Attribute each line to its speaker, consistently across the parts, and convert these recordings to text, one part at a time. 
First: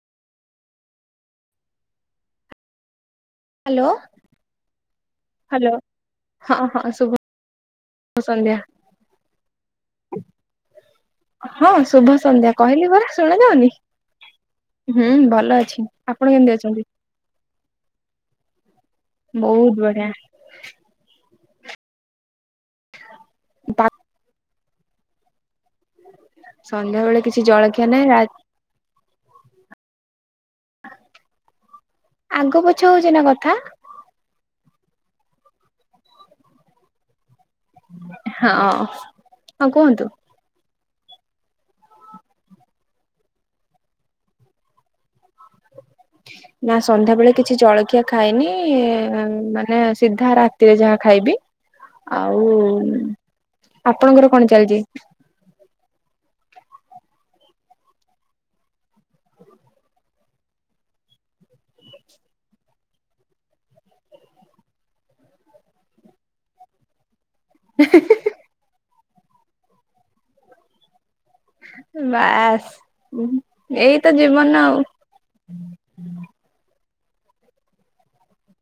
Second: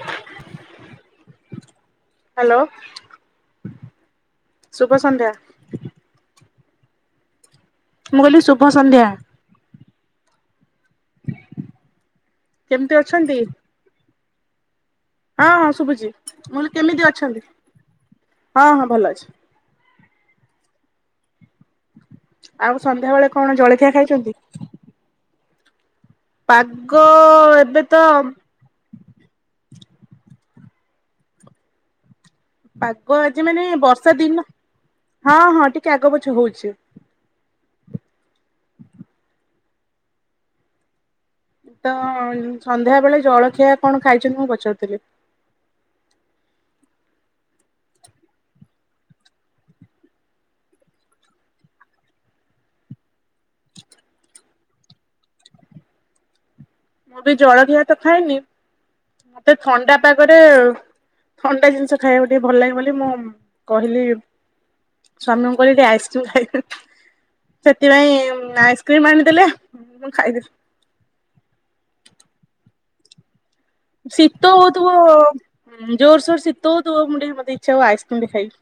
Speaker 1: [inaudible]
Speaker 2: [inaudible]
Speaker 1: ଶୁଭ ସନ୍ଧ୍ୟା।
Speaker 2: ହ୍ୟାଲୋ ହଁ ହଁ ଶୁଭୁଛି।
Speaker 1: ମୁଁ କହିଲି ଶୁଭ ସନ୍ଧ୍ୟା।
Speaker 2: ହଁ ଶୁଭ ସନ୍ଧ୍ୟା କହିଲି
Speaker 1: କେମିତି
Speaker 2: ପରା
Speaker 1: ଅଛନ୍ତି?
Speaker 2: ଶୁଣା ଯାଉନି? ହୁଁ
Speaker 1: ହଁ
Speaker 2: ଭଲ
Speaker 1: ହଁ
Speaker 2: ଅଛି
Speaker 1: ଶୁଭୁଛି
Speaker 2: ଆପଣ କେମିତି
Speaker 1: ମୁଁ କହିଲି
Speaker 2: ଅଛନ୍ତି?
Speaker 1: ଅଛନ୍ତି? ହଁ ହଁ ଭଲ ଅଛି।
Speaker 2: ବହୁତ ବଢିଆ।
Speaker 1: ଆଉ ସନ୍ଧ୍ୟା ବେଳେ କଣ
Speaker 2: ପା
Speaker 1: ଜଳଖିଆ ଖାଇଛନ୍ତି। ପାଗ
Speaker 2: ସନ୍ଧ୍ୟା ବେଳେ କିଛି
Speaker 1: ଏବେ
Speaker 2: ଜଳଖିଆ
Speaker 1: ତ
Speaker 2: ନାହିଁ ରା ଆଗ ପଛ ହଉଛି
Speaker 1: ପାଗ
Speaker 2: ନା
Speaker 1: ଆଜି
Speaker 2: କଥା
Speaker 1: ମାନେ ବର୍ଷା ଦିନ ହଁ ହଁ ଟିକେ ଆଗ ପଛ ହଉଛି।
Speaker 2: ହଁ ହଁ କୁହନ୍ତୁ।
Speaker 1: ତ ସନ୍ଧ୍ୟା ବେଳେ ଜଳଖିଆ କଣ ଖାଇଛନ୍ତି ମୁଁ ପଚାରୁଥିଲି।
Speaker 2: ନା ସନ୍ଧ୍ୟା ବେଳେ କିଛି ଜଳଖିଆ ଖାଇନି ମାନେ ସିଧା ରାତିରେ ଯାହା ଖାଇବି। ଆଉ ଆପଣଙ୍କର କଣ ଚାଲିଛି?
Speaker 1: ମୁଁ ବି ଜଳଖିଆ ତ ଖାଇନି ମତେ ଥଣ୍ଡା ପାଗରେ। ଥଣ୍ଡା ଜିନିଷ ଖାଇବାକୁ ଟିକେ ଭଲ ଲାଗେ ବୋଲି ମୁଁ କହିଲି। ସ୍ୱାମୀ ଙ୍କୁ କହିଲି ଟିକେ ଆଇସକ୍ରିମ ଖାଇବି। ସେଥିପାଇଁ ଆଇସ୍କ୍ରିମ ଆଣିଦେଲେ ମୁଁ ଖାଇଦେଲି।
Speaker 2: ବାସ୍। ଏଇ ତ ଜୀବନ
Speaker 1: ଶୀତ
Speaker 2: ଆଉ
Speaker 1: ହଉଥିବ ଜୋରସୋର ଶୀତ ହଉଥିବ ମୁ ଟିକେ ମତେ ଇଚ୍ଛା ହବ ଆଇସ୍କ୍ରିମ ଟିକେ ଖାଇବି।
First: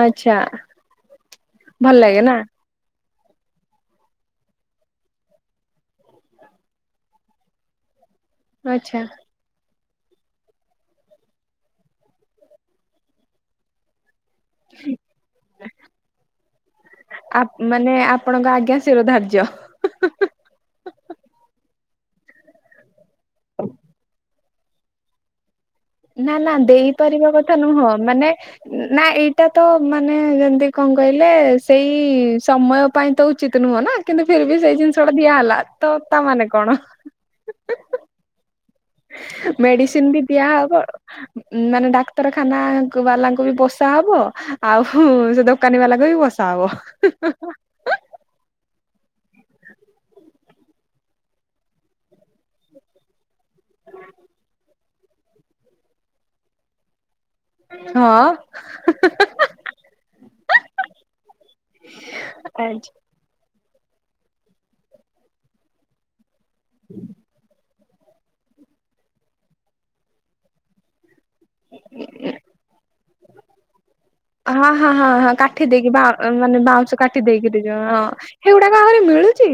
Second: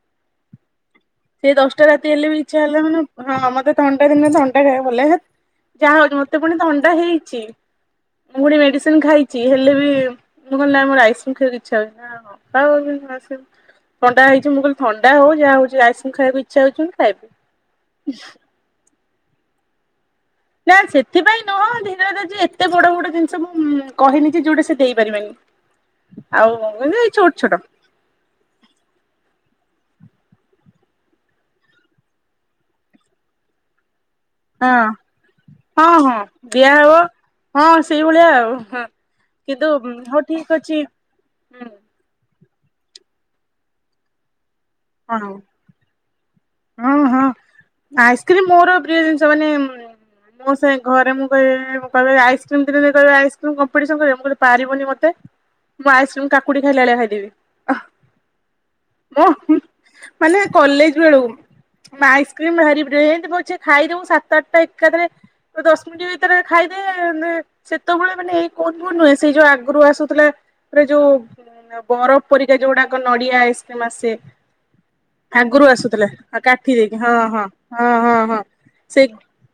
Speaker 2: ଆଚ୍ଛା।
Speaker 1: ସେ ଦଶଟା
Speaker 2: ଭଲ
Speaker 1: ରାତି
Speaker 2: ଲାଗେ
Speaker 1: ହେଲେ
Speaker 2: ନା
Speaker 1: ବି ଇଚ୍ଛା ହେଲାମାନେ ହଁ ମତେ ଥଣ୍ଡା ଦିନରେ ଥଣ୍ଡା ଖାଇବାକୁ ଭଲ ଲାଗେ ହେତ୍। ଯାହା ହଉ ମତେ ପୁଣି ଥଣ୍ଡା ହେଇଛି ମୁଁ ଫୁଣି
Speaker 2: ଆଚ୍ଛା
Speaker 1: ମେଡିସିନ ଖାଇଛି। ଚି ହେଲେ ବି ମୁଁ କହିଲ ନାଁ ମୋର ଆଇସକ୍ରିମ ଖାଇବାକୁ ଇଛା ହଉଛି। [unintelligible] ଥଣ୍ଡା ହେଇଛି ମୁଁ କହିଲି ଥଣ୍ଡା ହଉ ଯାହା ହଉଛି ଆଇସ।
Speaker 2: ମାନେ ଆପଣଙ୍କ ଆଜ୍ଞା ଶିର ଧାର୍ଯ୍ୟ।
Speaker 1: ନା ସେଥିପାଇଁ ନୁହଁ ଧୀରେ [unintelligible] ଯେ ଏତେ ବଡ ବଡ ଜିନିଷ ମୁଁ କହେନି ଯେ ଯୋଉଟା ସେ ଦେଇପାରିବେନି।
Speaker 2: ନା
Speaker 1: ଆଉ
Speaker 2: ନା
Speaker 1: କିନ୍ତୁ ଏଇ
Speaker 2: ଦେଇପାରିବା
Speaker 1: ଛୋଟ ଛୋଟ
Speaker 2: କଥା ନୁହଁ ମାନେ। ନା ଏଇଟା ତ ମାନେ ଯେମିତି କଣ କହିଲେ ସେଇ ସମୟ ପାଇଁ ତ ଉଚିତ ନୁହଁ ନା। କିନ୍ତୁ ଫିର ଭି
Speaker 1: ହଁ
Speaker 2: ସେଇ ଜିନିଷଟା ଦିଆ ହେଲା
Speaker 1: ହଁ
Speaker 2: ତ
Speaker 1: ହଁ
Speaker 2: ତା ମାନେ କଣ?
Speaker 1: ଦିଆହବ। ହଁ ସେଇଭଳିଆ ଆଉ ହ
Speaker 2: ମେଡିସିନ ବି ଦିଆହବ।
Speaker 1: ହୁଁ
Speaker 2: ମାନେ ଡାକ୍ତରଖାନା ବାଲାଙ୍କୁ ବି ପୋଷା ହବ ଆଉ
Speaker 1: କଣ
Speaker 2: ସେ ଦୋ କାନି ବାଲାଙ୍କୁ ବି ପୋଷା ହବ।
Speaker 1: ଆଇସ୍କ୍ରିମ୍ ମୋର ପ୍ରିୟ ଜିନିଷ ମାନେ ମୋ ସେଇ ଘରେ ମୁଁ କହିଲି ମୁଁ କହିଲି ଆଇସକ୍ରିମ ଦେଲେ ଆଇସକ୍ରିମ କମ୍ପିଟିସନ୍ କରିବ, ମୁଁ କହିଲି ପାରିବୁନି ମତେ। ମୁଁ ଆଇସକ୍ରିମ କାକୁଡି ଖାଇଲା ଭଳିଆ
Speaker 2: ହଁ।
Speaker 1: ଖାଇଦେବି। ହଁ ମୁଁ ମାନେ କଲେଜ ବେଳୁ ଆଇସ୍କ୍ରିମ ଭାରି ପ୍ରିୟ ଏମତି ପଛେ ଖାଇଦବୁ ସାତ ଆଠଟା ଏକାଥରେ। ଦଶ ମିନିଟ ଭିତରେ ଖାଇଦେ ସେ ସେତେବେଳେ ମାନେ ଏଇ କୋନ ଫୋନ୍ ନୁହେଁ ସେଇ ଯୋଉ ଆଗରୁ ଆସୁଥିଲାରେ ଯୋଉ ବରଫ ପରିକା ଯୋଉଗୁଡାକ ନଡିଆ ଆଇସ୍କ୍ରିମ ଆସେ।
Speaker 2: ହଁ ହଁ ହଁ ହଁ
Speaker 1: ଆଗରୁ
Speaker 2: କାଠି ଦେଇକି ବା
Speaker 1: ଆସୁଥିଲା ଆଉ
Speaker 2: ମାନେ
Speaker 1: କାଠି ଦେଇକି
Speaker 2: ବାଉଁଶ
Speaker 1: ହଁ
Speaker 2: କାଠି
Speaker 1: ହଁ
Speaker 2: ଦେଇକିରି ଯୋଉ ହଁ ହେଗୁଡାକ
Speaker 1: ସେ
Speaker 2: ଆହୁରି ମିଳୁ ଚି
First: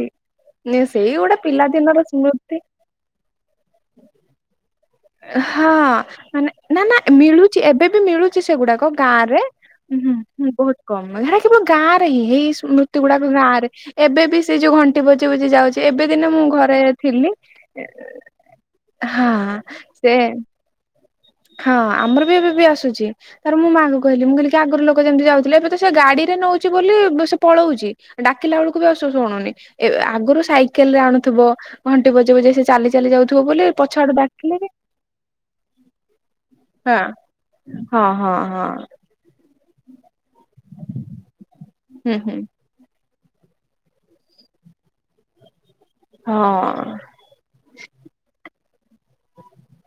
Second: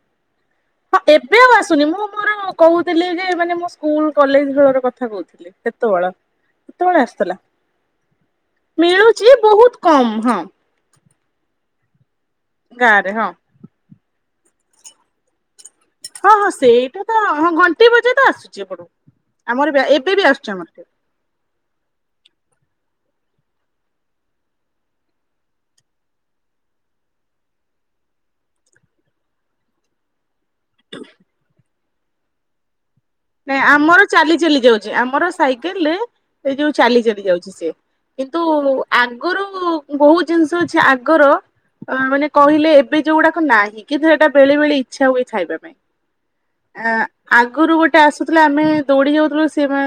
Speaker 1: ହଁ
Speaker 2: ସେଇ
Speaker 1: ଏବେ
Speaker 2: ଗୋଟେ
Speaker 1: ଆଉ ଆସୁନି ମୁଁ
Speaker 2: ପିଲାଦିନର
Speaker 1: ମୋର
Speaker 2: ସ୍ମୃତି।
Speaker 1: ଯେ ମାନେ ମୁଁ ସ୍କୁଲ କଲେଜ ବେଳର କଥା କହୁ
Speaker 2: ହଁ
Speaker 1: ସେତେବେଳ
Speaker 2: ମାନେ ନା ନା
Speaker 1: ସେତେବେଳେ ଆଶୁଥିଲା,
Speaker 2: ମିଳୁଛି ଏବେ ବି ମିଳୁଛି ସେଗୁଡାକ ଗାଁ
Speaker 1: ମିଳୁଛି
Speaker 2: ରେ
Speaker 1: ବହୁତ
Speaker 2: ହୁଁ
Speaker 1: କମ୍
Speaker 2: ହୁଁ
Speaker 1: ହଁ।
Speaker 2: ହୁଁ ବହୁତ କମ ହେ କେବଳ ଗାଁ ରେ ହିଁ ହେଇ ସ୍ମୃତି
Speaker 1: ଗାଁରେ ହଁ
Speaker 2: ଗୁଡାକ ଗାଁରେ ଏବେ ବି ସେ ଯୋଉ ଘଣ୍ଟି ବଜି ବଜି ଯାଉଛି। ଏବେ ଦିନ
Speaker 1: ହଁ
Speaker 2: ମୁଁ
Speaker 1: ହଁ
Speaker 2: ଘରେ
Speaker 1: ସେଇଟା ତ
Speaker 2: ଥିଲି,
Speaker 1: ହଁ ଘଣ୍ଟି ବଜା ତ ଆସୁଛି ଏପଟକୁ।
Speaker 2: ହଁ।
Speaker 1: ଆମର ଏବେ
Speaker 2: ସେ
Speaker 1: ବି ଆସୁଛି ଆମର।
Speaker 2: ହଁ ଆମର ବି ଏବେ ବି ଆସୁଛି। ତାପରେ ମୁଁ ମାଆକୁ କହିଲି, ମୁଁ କହିଲି ଆଗରୁ ଲୋକ ଯେମିତି ଯାଉଥିଲେ ଏବେ ତ ସେ ଗାଡି ରେ ନଉଛି ବୋଲି ସେ ପଳଉଛି। ଡାକିଲା ବେଳକୁ ବି ଆଉ ସେ ଶୁଣୁନି ଏ ଆଗରୁ ସାଇକେଲ ରେ ଆଣୁଥିବ ଘଣ୍ଟି ବଜେଇ ବଜେ ସେ ଚାଲୁଥିବ ଚାଲି ଯାଉଥିବ
Speaker 1: ନାଇଁ
Speaker 2: ବୋଲି
Speaker 1: ଆମର
Speaker 2: ପଛ ଆଡୁ
Speaker 1: ଚାଲି
Speaker 2: ଡାକିଲେ ବି
Speaker 1: ଆମର ସାଇକେଲରେ ସେ ଯୋଉ
Speaker 2: ହଁ
Speaker 1: ଚାଲି ଚାଲି ଯାଉଛି ସେ,
Speaker 2: ହଁ ହଁ
Speaker 1: କିନ୍ତୁ
Speaker 2: ହଁ
Speaker 1: ଆଗରୁ ବହୁତ ଜିନିଷ ଅଛି ଆଗର
Speaker 2: ହୁଁ
Speaker 1: ମାନେ
Speaker 2: ହୁଁ
Speaker 1: କହିଲେ ଏବ ଏବେ ଯୋଉଗୁଡାକ ନାହିଁ କିନ୍ତୁ ସେଇଟା ବେଳେବେଳେ ଇଚ୍ଛା ହୁଏ ଖାଇବା ପାଇଁ
Speaker 2: ହଁ
Speaker 1: ଆଁ ଆଗରୁ ଗୋଟେ ଆସୁଥିଲା, ଆମେ ଦୌଡି ଯାଉଥିଲୁ ସେମା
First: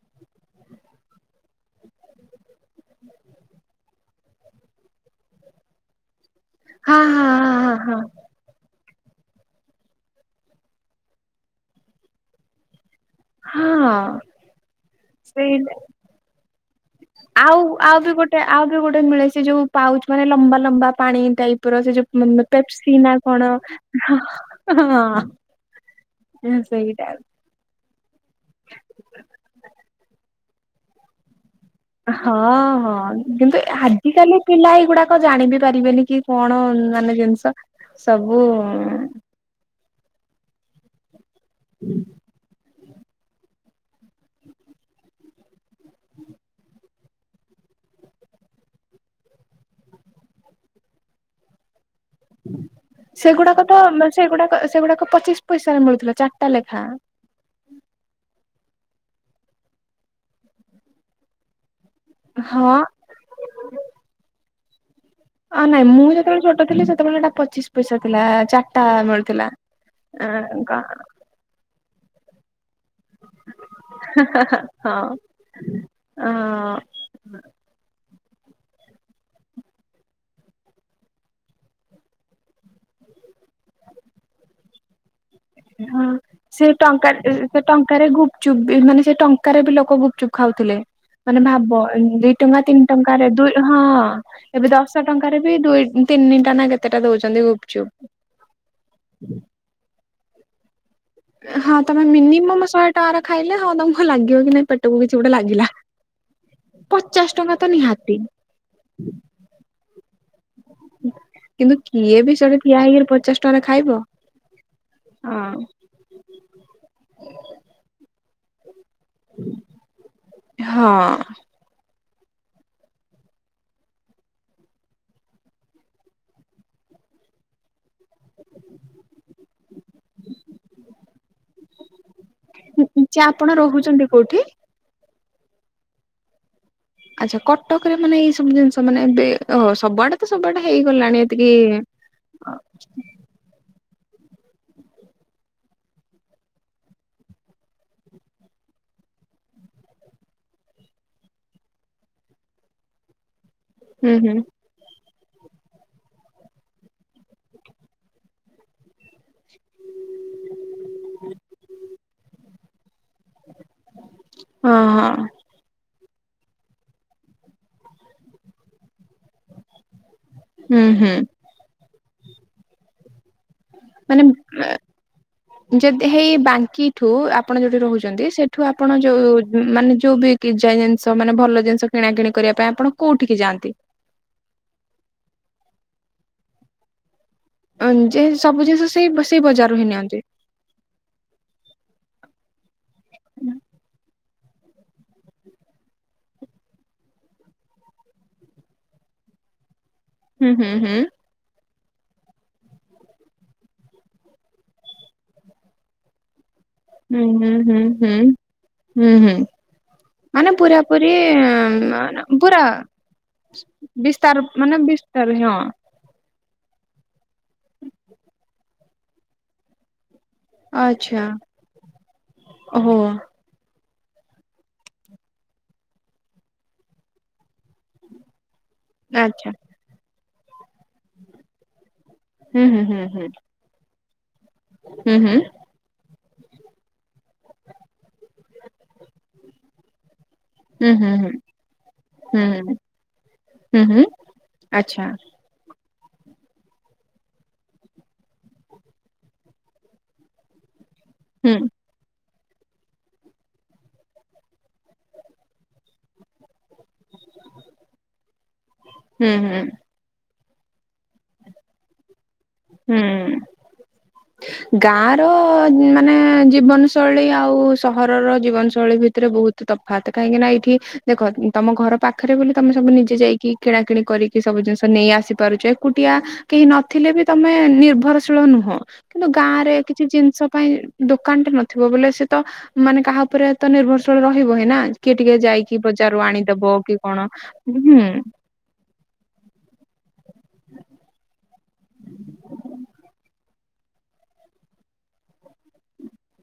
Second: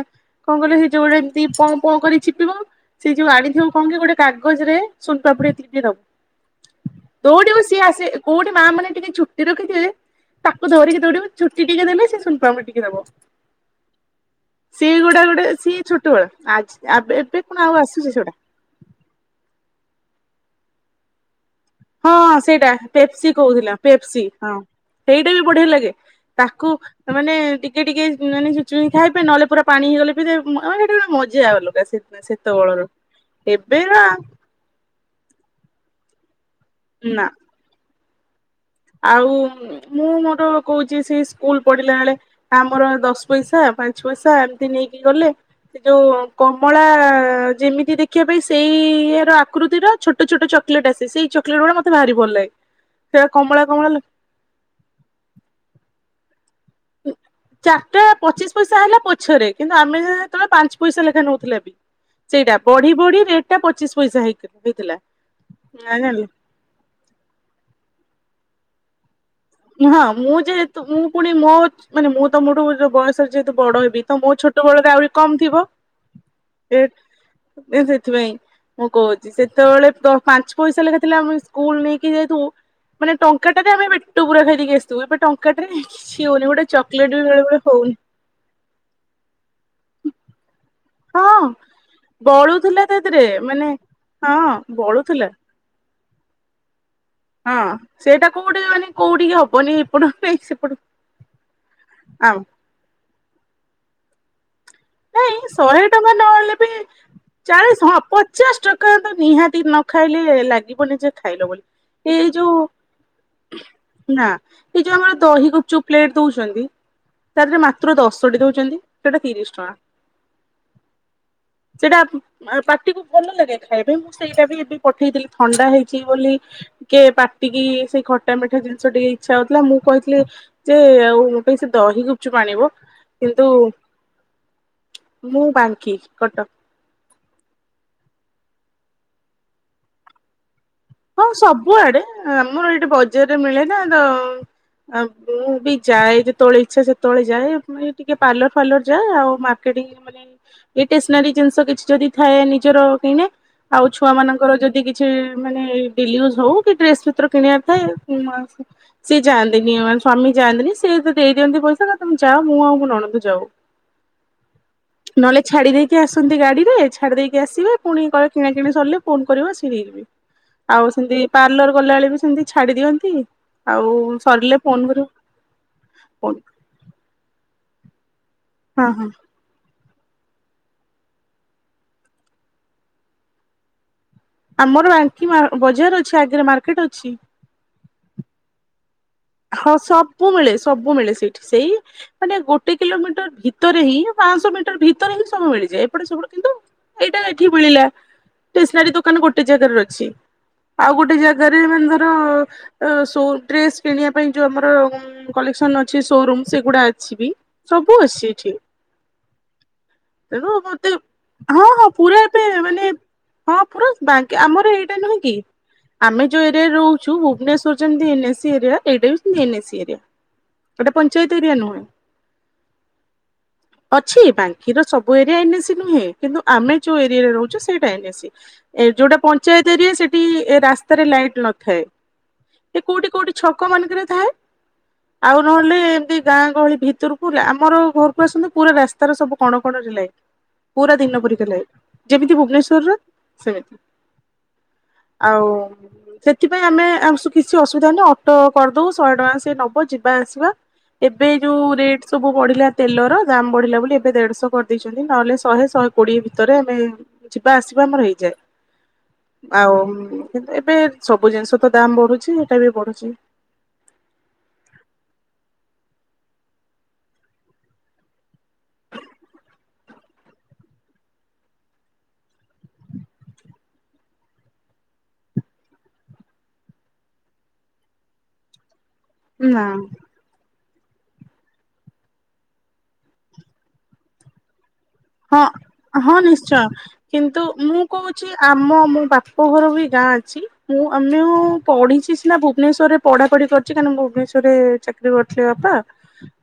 Speaker 1: କଣ କଲେ ସେ ଯୋଉଟା ଏମିତି ପଁ ପଁ କରି ଚିପିବ। ସେଇ ଯୋଉ ଆଣିଥିବ କଣ କି ଗୋଟେ କାଗଜରେ ସୁନପାମ୍ପୁଡି ଏତିିକି ଟିକେ ଦବ।
Speaker 2: ହଁ ହଁ।
Speaker 1: କୋଉଠି ସିଏ
Speaker 2: ହଁ
Speaker 1: ଆସେ, କୋଉଠି ମା ମାନେ ଟିକେ ଚୁଟି ରଖିଥିବେ। ତାକୁ ଧରିକି ଦୌଡିବ, ଚୁଟି ଟିକେ ଦେଲେ ସେ ସୁନପାମ୍ପୁଡି ଟିକେ ଦବ।
Speaker 2: ହଁ।
Speaker 1: ସେଇ ଗୁଡା ଗୋଟେ
Speaker 2: ସେଇ
Speaker 1: ସିଏ ଛୋଟବେଳେ ଆଜି ଏବେ କଣ ଆଉ ଆସୁଛି ସେଗୁଡା।
Speaker 2: ଆଉ ବି ଗୋଟେ ମିଳେ, ସେ ଯୋଉ ପାଉଚ ମାନେ ଲମ୍ବା ଲମ୍ବା ପାଣି ଟାଇପ। ର ସେ
Speaker 1: ହଁ
Speaker 2: ଯୋଉ
Speaker 1: ସେଇଟା
Speaker 2: ନା
Speaker 1: ପେପ୍ସି
Speaker 2: କଣ
Speaker 1: କହୁଥିଲା, ପେପ୍ସି ହଁ ସେଇଟା ବି ବଢିଆ ଲାଗେ।
Speaker 2: ହଁ
Speaker 1: ତାକୁ
Speaker 2: ସେଇଟା
Speaker 1: ମାନେ ଟି ଟିକେ ଟିକେ ମାନେ ଚୁଚୁମିକି ଖାଇବେ ନହଲେ ପୁରା ପାଣି ହେଇଗଲେ ପି ଦେବେ, ସେ ମାନେ ଗୋଟେ ମଜା ଅଲଗା।
Speaker 2: ହଁ
Speaker 1: ସେତେବେଳର
Speaker 2: ହଁ କିନ୍ତୁ
Speaker 1: ଏବେର
Speaker 2: ଆଜିିକାଲି ପିଲା ଏଗୁଡାକ ଜାଣିିବି ପାରିବେନି କି କଣ ମାନେ
Speaker 1: ନା
Speaker 2: ଜିନିଷ ସବୁ
Speaker 1: ଆଉ ମୁଁ ମୋର କହୁଛି ସେଶ୍ ସ୍କୁଲ ପଢିଲା ବେଳେ ଆମର ଦଶ ପଇସା, ପାଞ୍ଚ ପଇସା ଏମିତି ନେଇକି ଗଲେ। ସେ ଯୋଉ କମଳା ଯେମିତି ଦେଖ ଦେଖିବା ପାଇଁ ସେଇ ଇଏର ଆକୃତିର ଛୋଟ ଛୋଟ ଚକଲେଟ୍ ଆସେ, ସେଇ ଚକଲେଟ୍ ଗୁରା ମତେ ଭାରି ଭ
Speaker 2: ସେଗୁଡାକ ତ ସେଗୁଡାକ ସେଗୁଡାକ ପଚିଶ ପଇସାରେ ମିଳୁଥିଲା ଚାରିଟା ଲେଖା।
Speaker 1: ଚାରିଟା ପଚିଶ ପଇସା ହେଲା ପଛରେ, କିନ୍ତୁ ଆମେ ଯେତେବେଳେ ପାଞ୍ଚ ପଇସା ଲେଖା ନଉଥିଲେ। ସେଇଟା
Speaker 2: ହଁ
Speaker 1: ବଢି ବଢି ରେଟଟା ପଚିଶ ପଇସା ହେଇ -ହେଇଥିଲା।
Speaker 2: ଅ ନାଇଁ ମୁଁ
Speaker 1: ଜାଣିଲୁ
Speaker 2: ଯେତେବେଳେ ଛୋଟ ଥିଲି, ସେତେବେଳେ ଏଟା ପଚିଶ ପଇସା ଥିଲା ଚାରଟା ମିଳୁଥିଲା।
Speaker 1: ହଁ ମୁଁ
Speaker 2: ଆଁ କ
Speaker 1: ଯେହେତୁ ମୁଁ ପୁଣି ମୋ ମାନେ ମୁଁ ତମଠୁ ଯୋଉ ବୟସରେ ଯେହେତୁ ବଡ ହେବି ତ ମୋ ଛୋଟ ବେଳରେ
Speaker 2: ହଁ।
Speaker 1: ଆହୁରି କମ ଥିବ।
Speaker 2: ଅ
Speaker 1: ଏ ଏ ସେଥିପାଇଁ। ମୁଁ କହୁଚି ସେତେବେଳେ ପାଞ୍ଚ ପଇସା ଲେଖା ଥିଲା। ଆମେ ସ୍କୁଲ ନେଇକି ଯାଇଥିବୁ ମାନେ ଟଙ୍କାଟା ବି ଆମେ ବା ପେଟ ପୁରା ଖାଇଦେଇକି ଆସିଥିବୁ। ଏବେ ଟଙ୍କାଟାରେ
Speaker 2: ହଁ।
Speaker 1: କିଛି ହଉନି। ଗୋଟେ ଚକଲେଟ ବି ବେଳେବେଳେ ହଉନି।
Speaker 2: ଗୁଚୁପ ମାନେ ସେ ଟଙ୍କାରେ ବି ଲୋକ ଗୁପଚୁପ୍ ଖାଉଥିଲେ। ମାନେ
Speaker 1: ହଁ
Speaker 2: ଭାବ ଦି ଟଙ୍କା ତିନି
Speaker 1: ବଳୁଥିଲା ତା ଦେହରେ
Speaker 2: ଟଙ୍କାରେ ଦୁ
Speaker 1: ମାନେ
Speaker 2: ହଁ
Speaker 1: ହଁ
Speaker 2: ଏବେ ଦଶ
Speaker 1: ବଳୁଥିଲା
Speaker 2: ଟଙ୍କାରେ ବି ଦୁଇ ତିନି ଟା ନା କେତେଟା ଦଉ
Speaker 1: ହଁ ସେଇଟା କୋଉଠି ମାନେ କୋଉଠି କି ହବନି ଏପଟ ହବନି ସେପଟ
Speaker 2: ହଁ ତମେ
Speaker 1: ଆମ
Speaker 2: ମିନିମମ୍ ଶହେ ଟଙ୍କା ର ଖାଇଲେ, ହଁ ତମକୁ ଲାଗିବ କି ନାଇଁ ପେ
Speaker 1: ନାଇଁ ଶହେ ଟଙ୍କା ନହେଲେ ବି
Speaker 2: ପଚାଶ ଟଙ୍କା ତ
Speaker 1: ଚାଳିଶ୍ ହଁ
Speaker 2: ନିହାତି
Speaker 1: ପଚାଶ୍ ଟଙ୍କା ତ ନିହାତି ନ ନଖାଇଲେ ଲା ଯିବ ନିଜେ ଖାଇଲ
Speaker 2: କିନ୍ତୁ
Speaker 1: ବୋଲି।
Speaker 2: କିଏ
Speaker 1: ଏ
Speaker 2: ବି
Speaker 1: ଯୋଉ
Speaker 2: ସେଠି ଠିଆ ହେଇକିରି ପଚାଶ ଟଙ୍କାରେ ଖାଇବ?
Speaker 1: ନା ଏଇ ଯୋଉ ଆମ ଦହି
Speaker 2: ହଁ।
Speaker 1: ଗୁପ୍ ଚୁପ୍ ପ୍ଲେଟ୍ ଦଉଛନ୍ତି। ତା ଦେହରେ ମାତ୍ର ଦଶଟି ଦୋଉଛନ୍ତି, ସେଟା ତିରିଶ୍ ଟଙ୍କା।
Speaker 2: ହଁ।
Speaker 1: ସେଇଟା ପାଟିକୁ ଭଲ ଲାଗେ ଖାଇବା ପାଇଁ। ମୁଁ ସେଇଟା ବି ଏବେ ପଠେଇଥିଲି ଥଣ୍ଡା ହେଇଛି ବୋଲି ଟିକେ ପାଟିକି ସେ ଖ ମିଠା ମିଠା ଜିନିଷ ଟିକେ ଇଛା ହଉଥିଲା। ମୁଁ କହିଥିଲି ଯେ ଆଉ ମୋ ପାଇଁ ସେ ଦହି ଗୁ ଠୁ ଆଣିବ କିନ୍ତୁ
Speaker 2: ଅଛନ୍ତି କୋଉଠି?
Speaker 1: ମୁଁ ବାଙ୍କୀ, କଟକ।
Speaker 2: ଆଚ୍ଛା। କଟକରେ ମାନେ ଏଇ ସବୁ ଜିନିଷ ମାନେ ଏବେ ସବୁଆଡେ ସବୁଆଡେ ହେଇଗଲାଣି।
Speaker 1: ହଁ
Speaker 2: ଏତିକି
Speaker 1: ସବୁଆଡେ ଆମର ଏଇଠି ବଜାରରେ ମିଳେ ନା। ତ ଆଉ ମୁଁ ବି ଯାଏ ଯେତେବେଳେ ଇଚ୍ଛା ସେତେବେଳେ ଯାଏ ଏଇ ଟିକେ ପାର୍ଲର ଫାର୍ଲର ଯାଏ ଆଉ ମା ମାର୍କେଟ ମାନେ ଏଇ ଟେସନାରୀ ଜିନିଷ କିଛି ଯଦି ଥାଏ ନିଜର କିଣେ। ଆଉ ଛୁଆ
Speaker 2: ହୁଁ ହୁଁ
Speaker 1: ମାନଙ୍କର ଯଦି କିଛି ମାନେ ଡେଲି ୟୁଜ ହଉ କି ଡ୍ରେସ୍ ପତ୍ର ଜିଣିବାର ଥାଏ ସିଏ ଯାଆନ୍ତିନି ମାନେ ସ୍ବାମୀ ଯାଆନ୍ତିନି। ସେ ମତେ ଦେଇ ଦିଅନ୍ତି ପଇସା କହିବେ ତମେ ଯାଅ। ମୁଁ ଆଉ ମୋ ନଣନ୍ଦ ଯାଉ।
Speaker 2: ହଁ।
Speaker 1: ଛାଡ଼ି ଦେଇକି ଆସନ୍ତି ଗାଡି ରେ ଛାଡ଼ି ଦେଇକି ଆସିବେ। ପୁଣି କହିବେ କିଣାକିଣି ସରିଲେ ଫୋନ୍ କରିବ ଆସିକି ନେଇଯିବି।
Speaker 2: ହୁଁ
Speaker 1: ଆଉ
Speaker 2: ହୁଁ
Speaker 1: ସେମିତି ପାର୍ଲର ଗଲାବେଳେ ବି ସେମିତି ଛାଡି ଦିଅନ୍ତି। ଆଉ
Speaker 2: ମାନେ,
Speaker 1: ସରିଲେ ଫୋନ କରିବ
Speaker 2: ଏ ଯଦି
Speaker 1: ଫୋନ
Speaker 2: ହେଇ ବାଙ୍କି ଠୁ ଆପଣ ଯୋଉଠି ରହୁଛନ୍ତି ସେଠୁ
Speaker 1: ହଁ
Speaker 2: ଆପଣ
Speaker 1: ହଁ
Speaker 2: ଯୋଉ ମାନେ ଯୋଉ ବି ପୂଜା ଜିନିଷ ମାନେ ଭଲ ଜିନିଷ କିଣା କିିଣି କରିବା ପାଇଁ ଆପଣ କୋଉଠିକି ଯାଆନ୍ତି?
Speaker 1: ଆମର ବାଙ୍କି ମା ବଜାର୍ ଅଛି। ଆଗରେ ମାର୍କେଟ ଅଛି।
Speaker 2: ଯେ ସବୁ ଜିନିଷ ସେଇ ବସ
Speaker 1: ହଁ ସବୁ ମିଳେ ସବୁ ମିଳେ ସେଇଠି। ସେଇ ମାନେ ଗୋଟେ କିଲୋମିଟର୍ ଭିତରେ ହିଁ ପାଁଶହ ମିଟର୍ ଭିତରେ ବି ସବୁ ମିଳିଯାଏ। ଏପଟ ସେପଟ କିନ୍ତୁ ଏଇଟା ଏଠି ମିଳିଲା। ଟେସନାରି ଦୋକାନ୍ ଗୋଟେ ଜାଗାରେ ଅଛି।
Speaker 2: ହୁଁ ହୁଁ
Speaker 1: ଆଉ
Speaker 2: ହୁଁ
Speaker 1: ଗୋଟେ ଜାଗାରେ ମାନେ ଧର ସୋ ଡ୍ରେସ କିଣିବା ପାଇଁ ଯୋଉ ଆମର କଲେକ୍ସନ୍ ଅଛି ଶୋରୁମ୍ ସେଗୁଡା ଅଛି। ଅଛି
Speaker 2: ହୁଁ
Speaker 1: ବି।
Speaker 2: ହୁଁ ହୁଁ
Speaker 1: ସବୁ ଅଛି
Speaker 2: ହୁଁ
Speaker 1: ଏଠି।
Speaker 2: ହୁଁ ହୁଁ ମାନେ
Speaker 1: ରୁହ ମତେ,
Speaker 2: ପୁରାପୁରି
Speaker 1: ପୁରା ଏବେ ମାନେ ହଁ ପୁରୁଶ୍
Speaker 2: ବିସ୍ତାର
Speaker 1: ବାଙ୍କି ଆମର
Speaker 2: ମାନେ
Speaker 1: ଏଇଟା ନୁହଁ
Speaker 2: ବିସ୍ତାର
Speaker 1: କି।
Speaker 2: ହଁ
Speaker 1: ଆମେ ଯେଉଁ ଏରିଆରେ ରହୁଚୁ ଭୁବନେଶ୍ୱର୍ ଯେମିତି ଏନ୍ ଏସି ଏରିଆ ଏଇଟା ବି ସେମତି ଏନ୍ ଏସି ଏରିଆ। ଏଟା ପଞ୍ଚାୟତ ଏରିଆ ନୁହଁ। ଅଛି ବାଙ୍କିର ସବୁ ଏରିଆ ଏନ୍ ଏସି ନୁହେଁ। କିନ୍ତୁ ଆମେ ଯୋଉ ଏରିଆ ରେ ରହୁଚୁ ସେଇଟା ଏନ୍। [unintelligible] ଏ ଯୋଉଟା ପଞ୍ଚାୟତ ଏରିଆ ସେଠି ରାସ୍ତା ରେ ଲାଇଟ୍ ନଥାଏ। ଏ କୋଉଠି କୋଉଠି ଛ କୋଉମାନଙ୍କର ଥାଏ? ଆଉ ନ ହେଲେ ଏମିତି ଗାଁଆ ଗହଳି ‌ଭିତୁରୁ। ପୁରା ଆମର ଘରକୁ ଆସନ୍ତୁ ପୁରା ରାସ୍ତାର ସବୁ କଣ କଣ ରିଲେ। ପୁରା ଦିନ ପରିକା ଲାଗେ ଯେମିତି ଭୁବନେଶ୍ୱର୍ ର ସେମିତି। ଆଉ ସେଥିପାଇଁ ଆମେ ଆଉ କିଛି ଅସୁବିଧା ନାହିଁ ଅଟୋ କରିଦଉ ଶହେ ଟଙ୍କା ସେ ନବ ଯିବା ଆସିବା ଏବେ ଯୋଉ ରେଟ୍ ସବୁ ବଢ଼ିଲା ତେଲର ଦାମ୍ ବଢ଼ିଲା ବୋଲି ଏବେ ଦେଢ଼ଶହ କରିଦେଇଛନ୍ତି ନହେଲେ ଶହେ ଶହେ କୋଡ଼ିଏ ଭିତରେ ଆମେ ଯିବା ଆସିବା ଆମର ହେଇଯାଏ ଆଉ ଏବେ ସବୁ ଜିନିଷ ତ ଦାମ୍ ବଢୁଛି ଆଉ।
Speaker 2: ହୁଁ
Speaker 1: [inaudible]
Speaker 2: ଗାଁ ର ମାନେ ଜୀବନ ଶୈଳୀ ଆଉ ସହରର ଜୀବନଶୈଳୀ ଭିତରେ ବହୁତ ତଫାତ କାହିଁକି ନା ଏଠି ଦେଖ ତମ ଘର ପାଖରେ ବୋଲି ତମେ ସବୁ ନିଜେ ଯାଇକି କିଣା କିିଣି କରିକି ସବୁ ଜିନିଷ ନେଇ ଆସି ପାରୁଛ ଏକୁଟିଆ କେହି ନଥିଲେ ବି ତମେ ନିର୍ଭରଶୀଳ ନୁହଁ, କିନ୍ତୁ
Speaker 1: ନା
Speaker 2: ଗାଁଆରେ କିଛି ଜିନିଷ ପାଇଁ ଦୋକାନଟେ ନ ଥିବ ବୋଲେ ସେ ତ ମାନେ କାହା ଉପରେ ତ ନିର୍ଭରଶୀଳ ରହିବ ହି ନା? କିଏ ଟିକେ
Speaker 1: ହଁ।
Speaker 2: ଯାଇକି
Speaker 1: ହଁ
Speaker 2: ବଜାରରୁ
Speaker 1: ନିଶ୍ଚୟ
Speaker 2: ଆଣିଦେବ କି କଣ
Speaker 1: କିନ୍ତୁ ମୁଁ
Speaker 2: ହୁଁ।
Speaker 1: କହୁଛି ଆମ ମୋ ବାପ ଘର ବି ଗାଁ ଅଛି ମୁଁ ଆମେ ଓ ପଢ଼ିଚି ସିନା ଭୁବନେଶ୍ୱରରେ ପଢା ପଢି କରିଛି କାହିଁନା ଭୁବନେଶ୍ଵରରେ ଚାକିରି କରିଥିଲେ ବାପା।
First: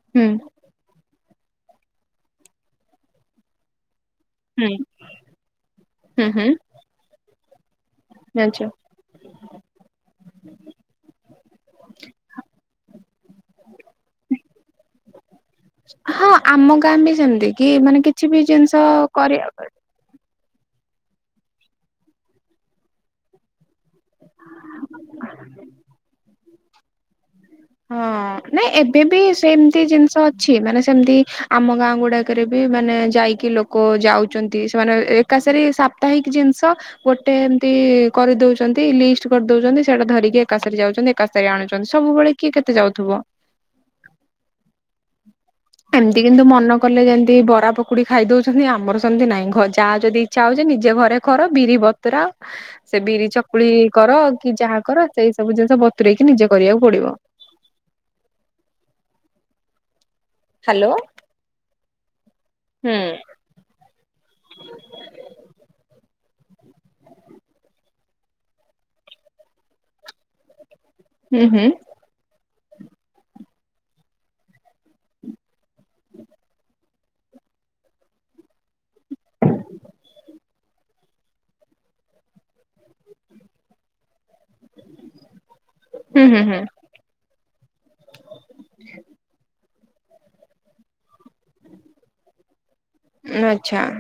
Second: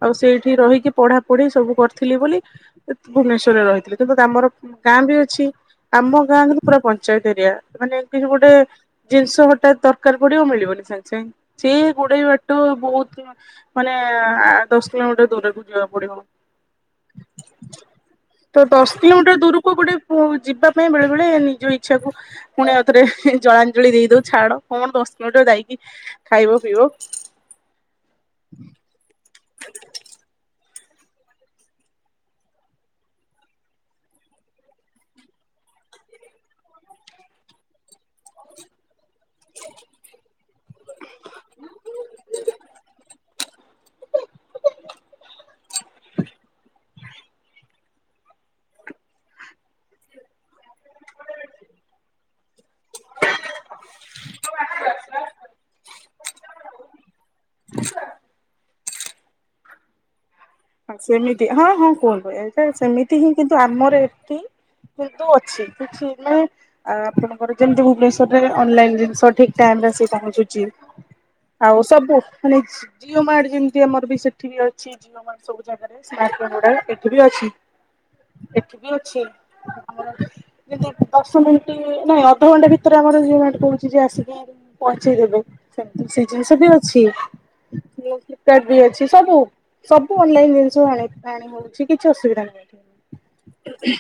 Speaker 1: ଆଉ
Speaker 2: ହୁଁ
Speaker 1: ସେଇଠି ରହିକି ପଢା ପଢି ସବୁ କରିଥିଲି ବୋଲି ଭୁବନେଶ୍ଵରରେ ରହିଥିଲି। ଦେଖନ୍ତୁ ଆମର ଗାଁ ବି ଅଛି ଆମ
Speaker 2: ହୁଁ
Speaker 1: ଗାଁ
Speaker 2: ହୁଁ
Speaker 1: କିନ୍ତୁ ପୁରା ପଞ୍ଚାୟତ ଏରିଆ ମାନେ କିଛି ଗୋଟେ
Speaker 2: ଜାଣିଛ
Speaker 1: ଜିନିଷ ହଟାତ୍ ଦରକାର ପଡ଼ିବ ମିଳିବନି ସାଙ୍ଗ ସାଙ୍ଗ ସେ ଗୁଡ଼ାଏ ବାଟ ବୋହୁତ ମାନେ ଆ ଦସ କିଲୋମିଟର୍ ଦୁରକୁ ଯିବାକୁ ପଡ଼ିବ।
Speaker 2: ହଁ ଆମ ଗାଁ ବି ସେମିତି କି ମାନେ କି
Speaker 1: ତ ଦଶ କିଲୋମିଟର ଦୂରୁକୁ ଗୋଟେ ପୁ ଯିବାପାଇଁ ବେଳେ ବେଳେ ନିଜ ଇଚ୍ଛାକୁ ପୁଣି ଆଉଥରେ ଜଳାଞଳି ଦେଇଦଉ ଛାଡ କଣ ଦଶ ମିନିଟ ଯାଇକି ଖାଇବ ପିଇବ
Speaker 2: ହଁ ନାଇଁ ଏବେ ବି ସେମତି ଜିନିଷ ଅଛି ମାନେ ସେମତି ଆମ ଗାଁ ଗୁଡା କେରେ ବି ମାନେ ଯାଇକି ଲୋକ ଯାଉଚନ୍ତି ସେମାନେ ଏକାସେରି ସାପ୍ତାହିକ ଜିନିଷ ଗୋଟେ ଏମତି କରିଦଉଛନ୍ତି ଲିଷ୍ଟ୍ କରିଦଉଛନ୍ତି ସେଇଟା ଧରିକି ଏକାସରେ ଯାଉଛନ୍ତି ଏକାସରେ ଆଣୁଛନ୍ତି ସବୁବେଳେ କରୁଥିବ।
Speaker 1: [inaudible]
Speaker 2: ଏମିତି କିନ୍ତୁ ମନ କଲେ ଯେମତି ବରା ପକୁଡି ଖାଇଦଉଛନ୍ତି ଆମର ସେମିତି ନାଇଁ ଘ ଯାହା ଯଦି ଇଚ୍ଛା ହଉଛି ନିଜେ ଘରେ କର ବିରି ବତୁରାଅ
Speaker 1: [inaudible]
Speaker 2: ସେ ବିରି ଚକୁଳି କର କି ଯାହା କର ସେଇ ସବୁ ଜିନିଷ ବତୁରେଇକି ନିଜେ କରିବାକୁ ପଡିବ।
Speaker 1: ଆଛା
Speaker 2: ହ୍ୟାଲୋ
Speaker 1: ହ ସେମିତି ହଁ ହଁ କୁହନ୍ତୁ ଏଇଟା
Speaker 2: ହୁଁ
Speaker 1: ସେମିତି ହିଁ କିନ୍ତୁ ଆମର ଏଠି କିନ୍ତୁ ଅଛି କିଛି ମାନେ ଆ ଆପଣଙ୍କର ଯେମିତି ଭୁବନେଶ୍ଵରରେ ଅନଲାଇନ ଜିନିଷ ଠିକ ଟାଇମରେ ଆସି ପହଞ୍ଚୁଛି।
Speaker 2: ହୁଁ ହୁଁ
Speaker 1: ଆଉ ସବୁ ମାନେ ଜିଓ ମାର୍ଟ ଯେମିତି ଆମର ବି ସେଠି ବି ଅଛି ଜିଓ ମ ସବୁ ଜାଗରେ ସ୍ମାର୍ଟ [unintelligible] ଗୁଡ଼ାକ ଏଠି ବି ଅଛି ଏଠି ବି ଅଛି। ଆମର ଯି ଦଶ ମିନିଟ୍ ନାଇଁ ଅଧଘଣ୍ଟା ଭିତରେ ଆମର ଯୋଉ ଆର୍ଟ କରୁଚି ଯିଏ ଆସିକି ପହଞ୍ଚେଇ ଦେବେ ସେମିତି ସେ
Speaker 2: ହୁଁ ହୁଁ
Speaker 1: ଜିନିଷ
Speaker 2: ହୁଁ
Speaker 1: ବି ଅଛି ଫ୍ଲିପକାର୍ଟ ବି ଅଛି ସବୁ ସବୁ ଅନଲାଇନ ଜିନିଷ ଆଣି ଆଣି ହଉଛି କିଛି ଅସୁବିଧା
Speaker 2: ଆଚ୍ଛା
Speaker 1: ନାହିଁ।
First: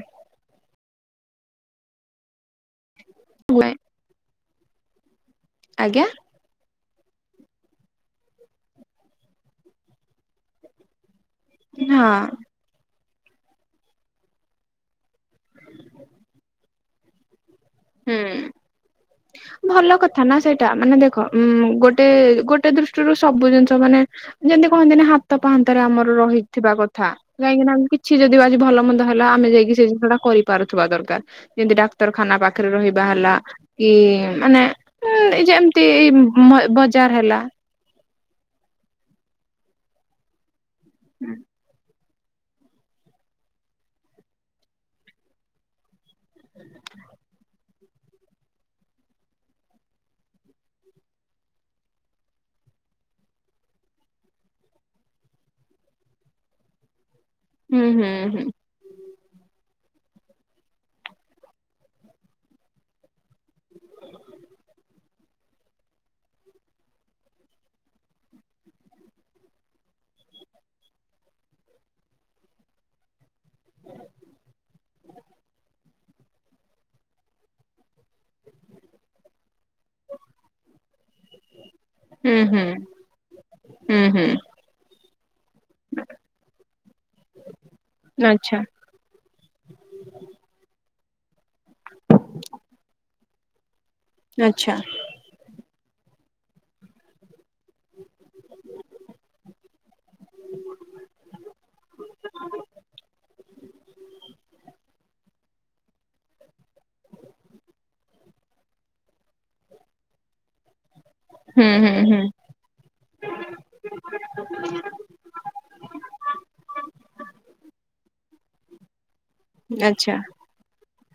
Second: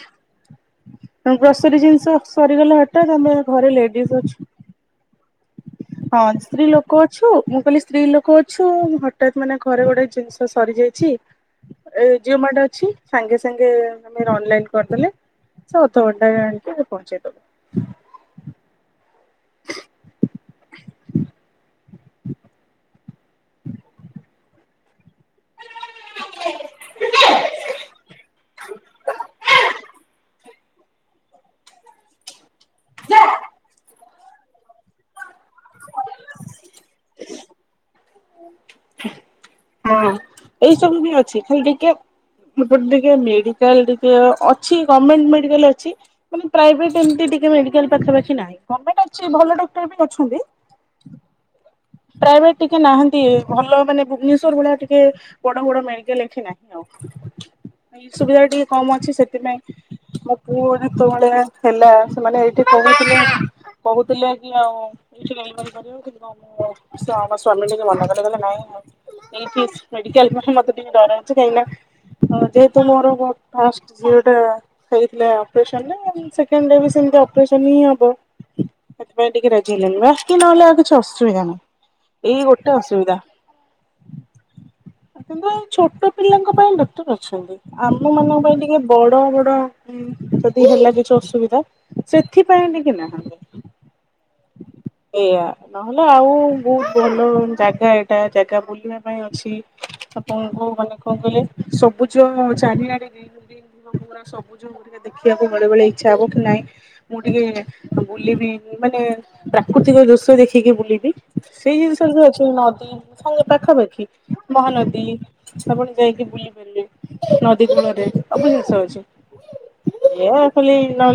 Speaker 1: ଗ୍ରୋଷରି ଜିନିଷ ସରିଗଲେ ହଠାତ୍ ଆମେ ଘରେ ଲେଡିଜ ଅଛି
Speaker 2: ଆଜ୍ଞା
Speaker 1: ହଁ ସ୍ତ୍ରୀ ଲୋକ ଅଛୁ ମୁଁ କହିଲି ସ୍ତ୍ରୀ ଲୋକ ଅଛୁ ହଠାତ୍ ମାନେ ଘରେ ଗୋଟେ ଜିନିଷ ସରିଯାଇଛି ଏ
Speaker 2: ହଁ
Speaker 1: ଜିଓ ମାର୍ଟ ଅଛି ସାଙ୍ଗେ ସାଙ୍ଗେ ଆମେ ଅନଲାଇନ କରିଦେଲେ ସ ଅଧଘଣ୍ଟା ଆଣିକି ପହଁଚାଇ
Speaker 2: ହୁଁ ଭଲ କଥା ନା ସେଇଟା ମାନେ ଦେଖ ଉଁ ଗୋଟେ ଗୋଟେ ଦୃଷ୍ ସବୁ ଜିନିଷ ମାନେ ଯେମିତି କହନ୍ତିନି ହାତ ପାହାନ୍ତରେ ଆମର ରହିଥିବା କଥା କାହିଁକିନା କିଛି ଯଦି ଆଜି ଭଲମନ୍ଦ ହେଲା ଆମେ ଯାଇକି ସେ ଜିନିଟଟା କରି ପାରୁଥିବା ଦରକାର ଯେମତି ଡାକ୍ତରଖାନା ପାଖରେ ରହିବା ହେଲା କି ମାନେ ହୁଁ ଏ ଯେମତି ଏଇ ବ-ବଜାର ହେଲା।
Speaker 1: ହଁ ଏଇ ସବୁ ବି ଅଛି ଖାଲି ଟିକେ ଏପଟେ ଟିକେ ମେଡିକାଲ ଟିକେ ଅଛି ଗର୍ମେଣ୍ଟ ମେଡିକାଲ ଅଛି। ମାନେ ପ୍ରାଇଭେଟ ଏମିତି ଟିକେ ମେଡିକାଲ ପାଖାପାଖି ନାହିଁ ଗମେଣ୍ଟ ଅଛି ଭଲ ଡକ୍ଟର ବି ଅଛନ୍ତି। ପ୍ରାଇଭେଟ ଟିକେ ନାହାନ୍ତି ଭଲ ମାନେ ଭୁବନେଶ୍ୱର ଭଳିଆ ଟିକେ ବଡ ବଡ ମେଡିକାଲ ଏଠି ନାହିଁ ଆଉ।
Speaker 2: ହୁଁ
Speaker 1: ଏଇ
Speaker 2: ହୁଁ
Speaker 1: ସୁବିଧା ଟିକେ କମ ଅଛି ସେଥିପାଇଁ ମୋ ପୁଅ ଯେତେବେଳେ ହେଲା ସେମାନେ ଏଇଠି [unintelligible] କହୁଥିଲେ କି ଆଉ [unintelligible] ଆମ ସ୍ୱା-ସ୍ଵାମୀ ଟିକେ ମନା କରିଦଲେ ନାଇଁ ଆଉ। ଏଇଠି ମେଡିକାଲ ପାଖେ ମତେ ଟିକେ ଡର ଲାଗୁଛି କାଇନା ହ ଯେ ତୁମର ଫାଷ୍ଟ ଝିଅ ଟା ହେଇଥିଲେ ଅପରେସନରେ ସେକେଣ୍ଡରେ ସେମତି ଅପରେସନ ହିଁ ହବ। ସେଥିପାଇଁ ଟିକେ ରାଜି ହେଲେନି ବାକି ନହଲେ ଆଉଛି ଅସୁବିଧା ନାହିଁ।
Speaker 2: ହୁଁ
Speaker 1: ଏଇ
Speaker 2: ହୁଁ
Speaker 1: ଗୋଟେ ଅସୁବିଧା।
Speaker 2: ହୁଁ ହୁଁ ହୁଁ
Speaker 1: କିନ୍ତୁ ଏଇ ଛୋଟ ପିଲାଙ୍କ ପାଇଁ ଡଟର ଅଛନ୍ତି ଆମ ମାନଙ୍କ
Speaker 2: ଆଚ୍ଛା
Speaker 1: ପାଇଁ ଟିକେ ବଡ ବଡ ଯଦି ହେଲା କିଛି ଅସୁବିଧା ସେଥିପାଇଁ ଟିକେ ନାହାନ୍ତି
Speaker 2: ଆଚ୍ଛା।
Speaker 1: ଏଇଆ ନହେଲେ ଆଉ ବହୁତ ଭଲ ଜାଗା ଏଇଟା ଜାଗା ବୁଲିବା ପାଇଁ ଅଛି। ଆପଣଙ୍କୁ ମାନେ କଣ କହିଲେ ସବୁଜ ଚାରିଆଣି [unintelligible] ସବୁୁଜ ଦେଖିବାକୁ ବେଳେ ବେଳେ ଇଚ୍ଛା ହବ କି ନାହିଁ। ମୁଁ ଟିକେ ବୁଲିବି ମାନେ ପ୍ରାକୃତିକ ଦୃଶ୍ୟ ଦେଖିକି ବୁଲିବି।
Speaker 2: ହୁଁ
Speaker 1: ସେଇ
Speaker 2: ହୁଁ
Speaker 1: ଜିନିଷ
Speaker 2: ହୁଁ
Speaker 1: ଅଛି ନଦୀ ସାଙ୍ଗେ ପାଖାପାଖି ମହାନଦୀ। ଆପଣ ଯାଇକି ବୁଲି ପାରିବେ ନଦୀ କୂଳରେ ସବୁ ଜିନିଷ ଅଛି।
Speaker 2: ଆଚ୍ଛା
Speaker 1: ଏ ଖାଲି ନଇ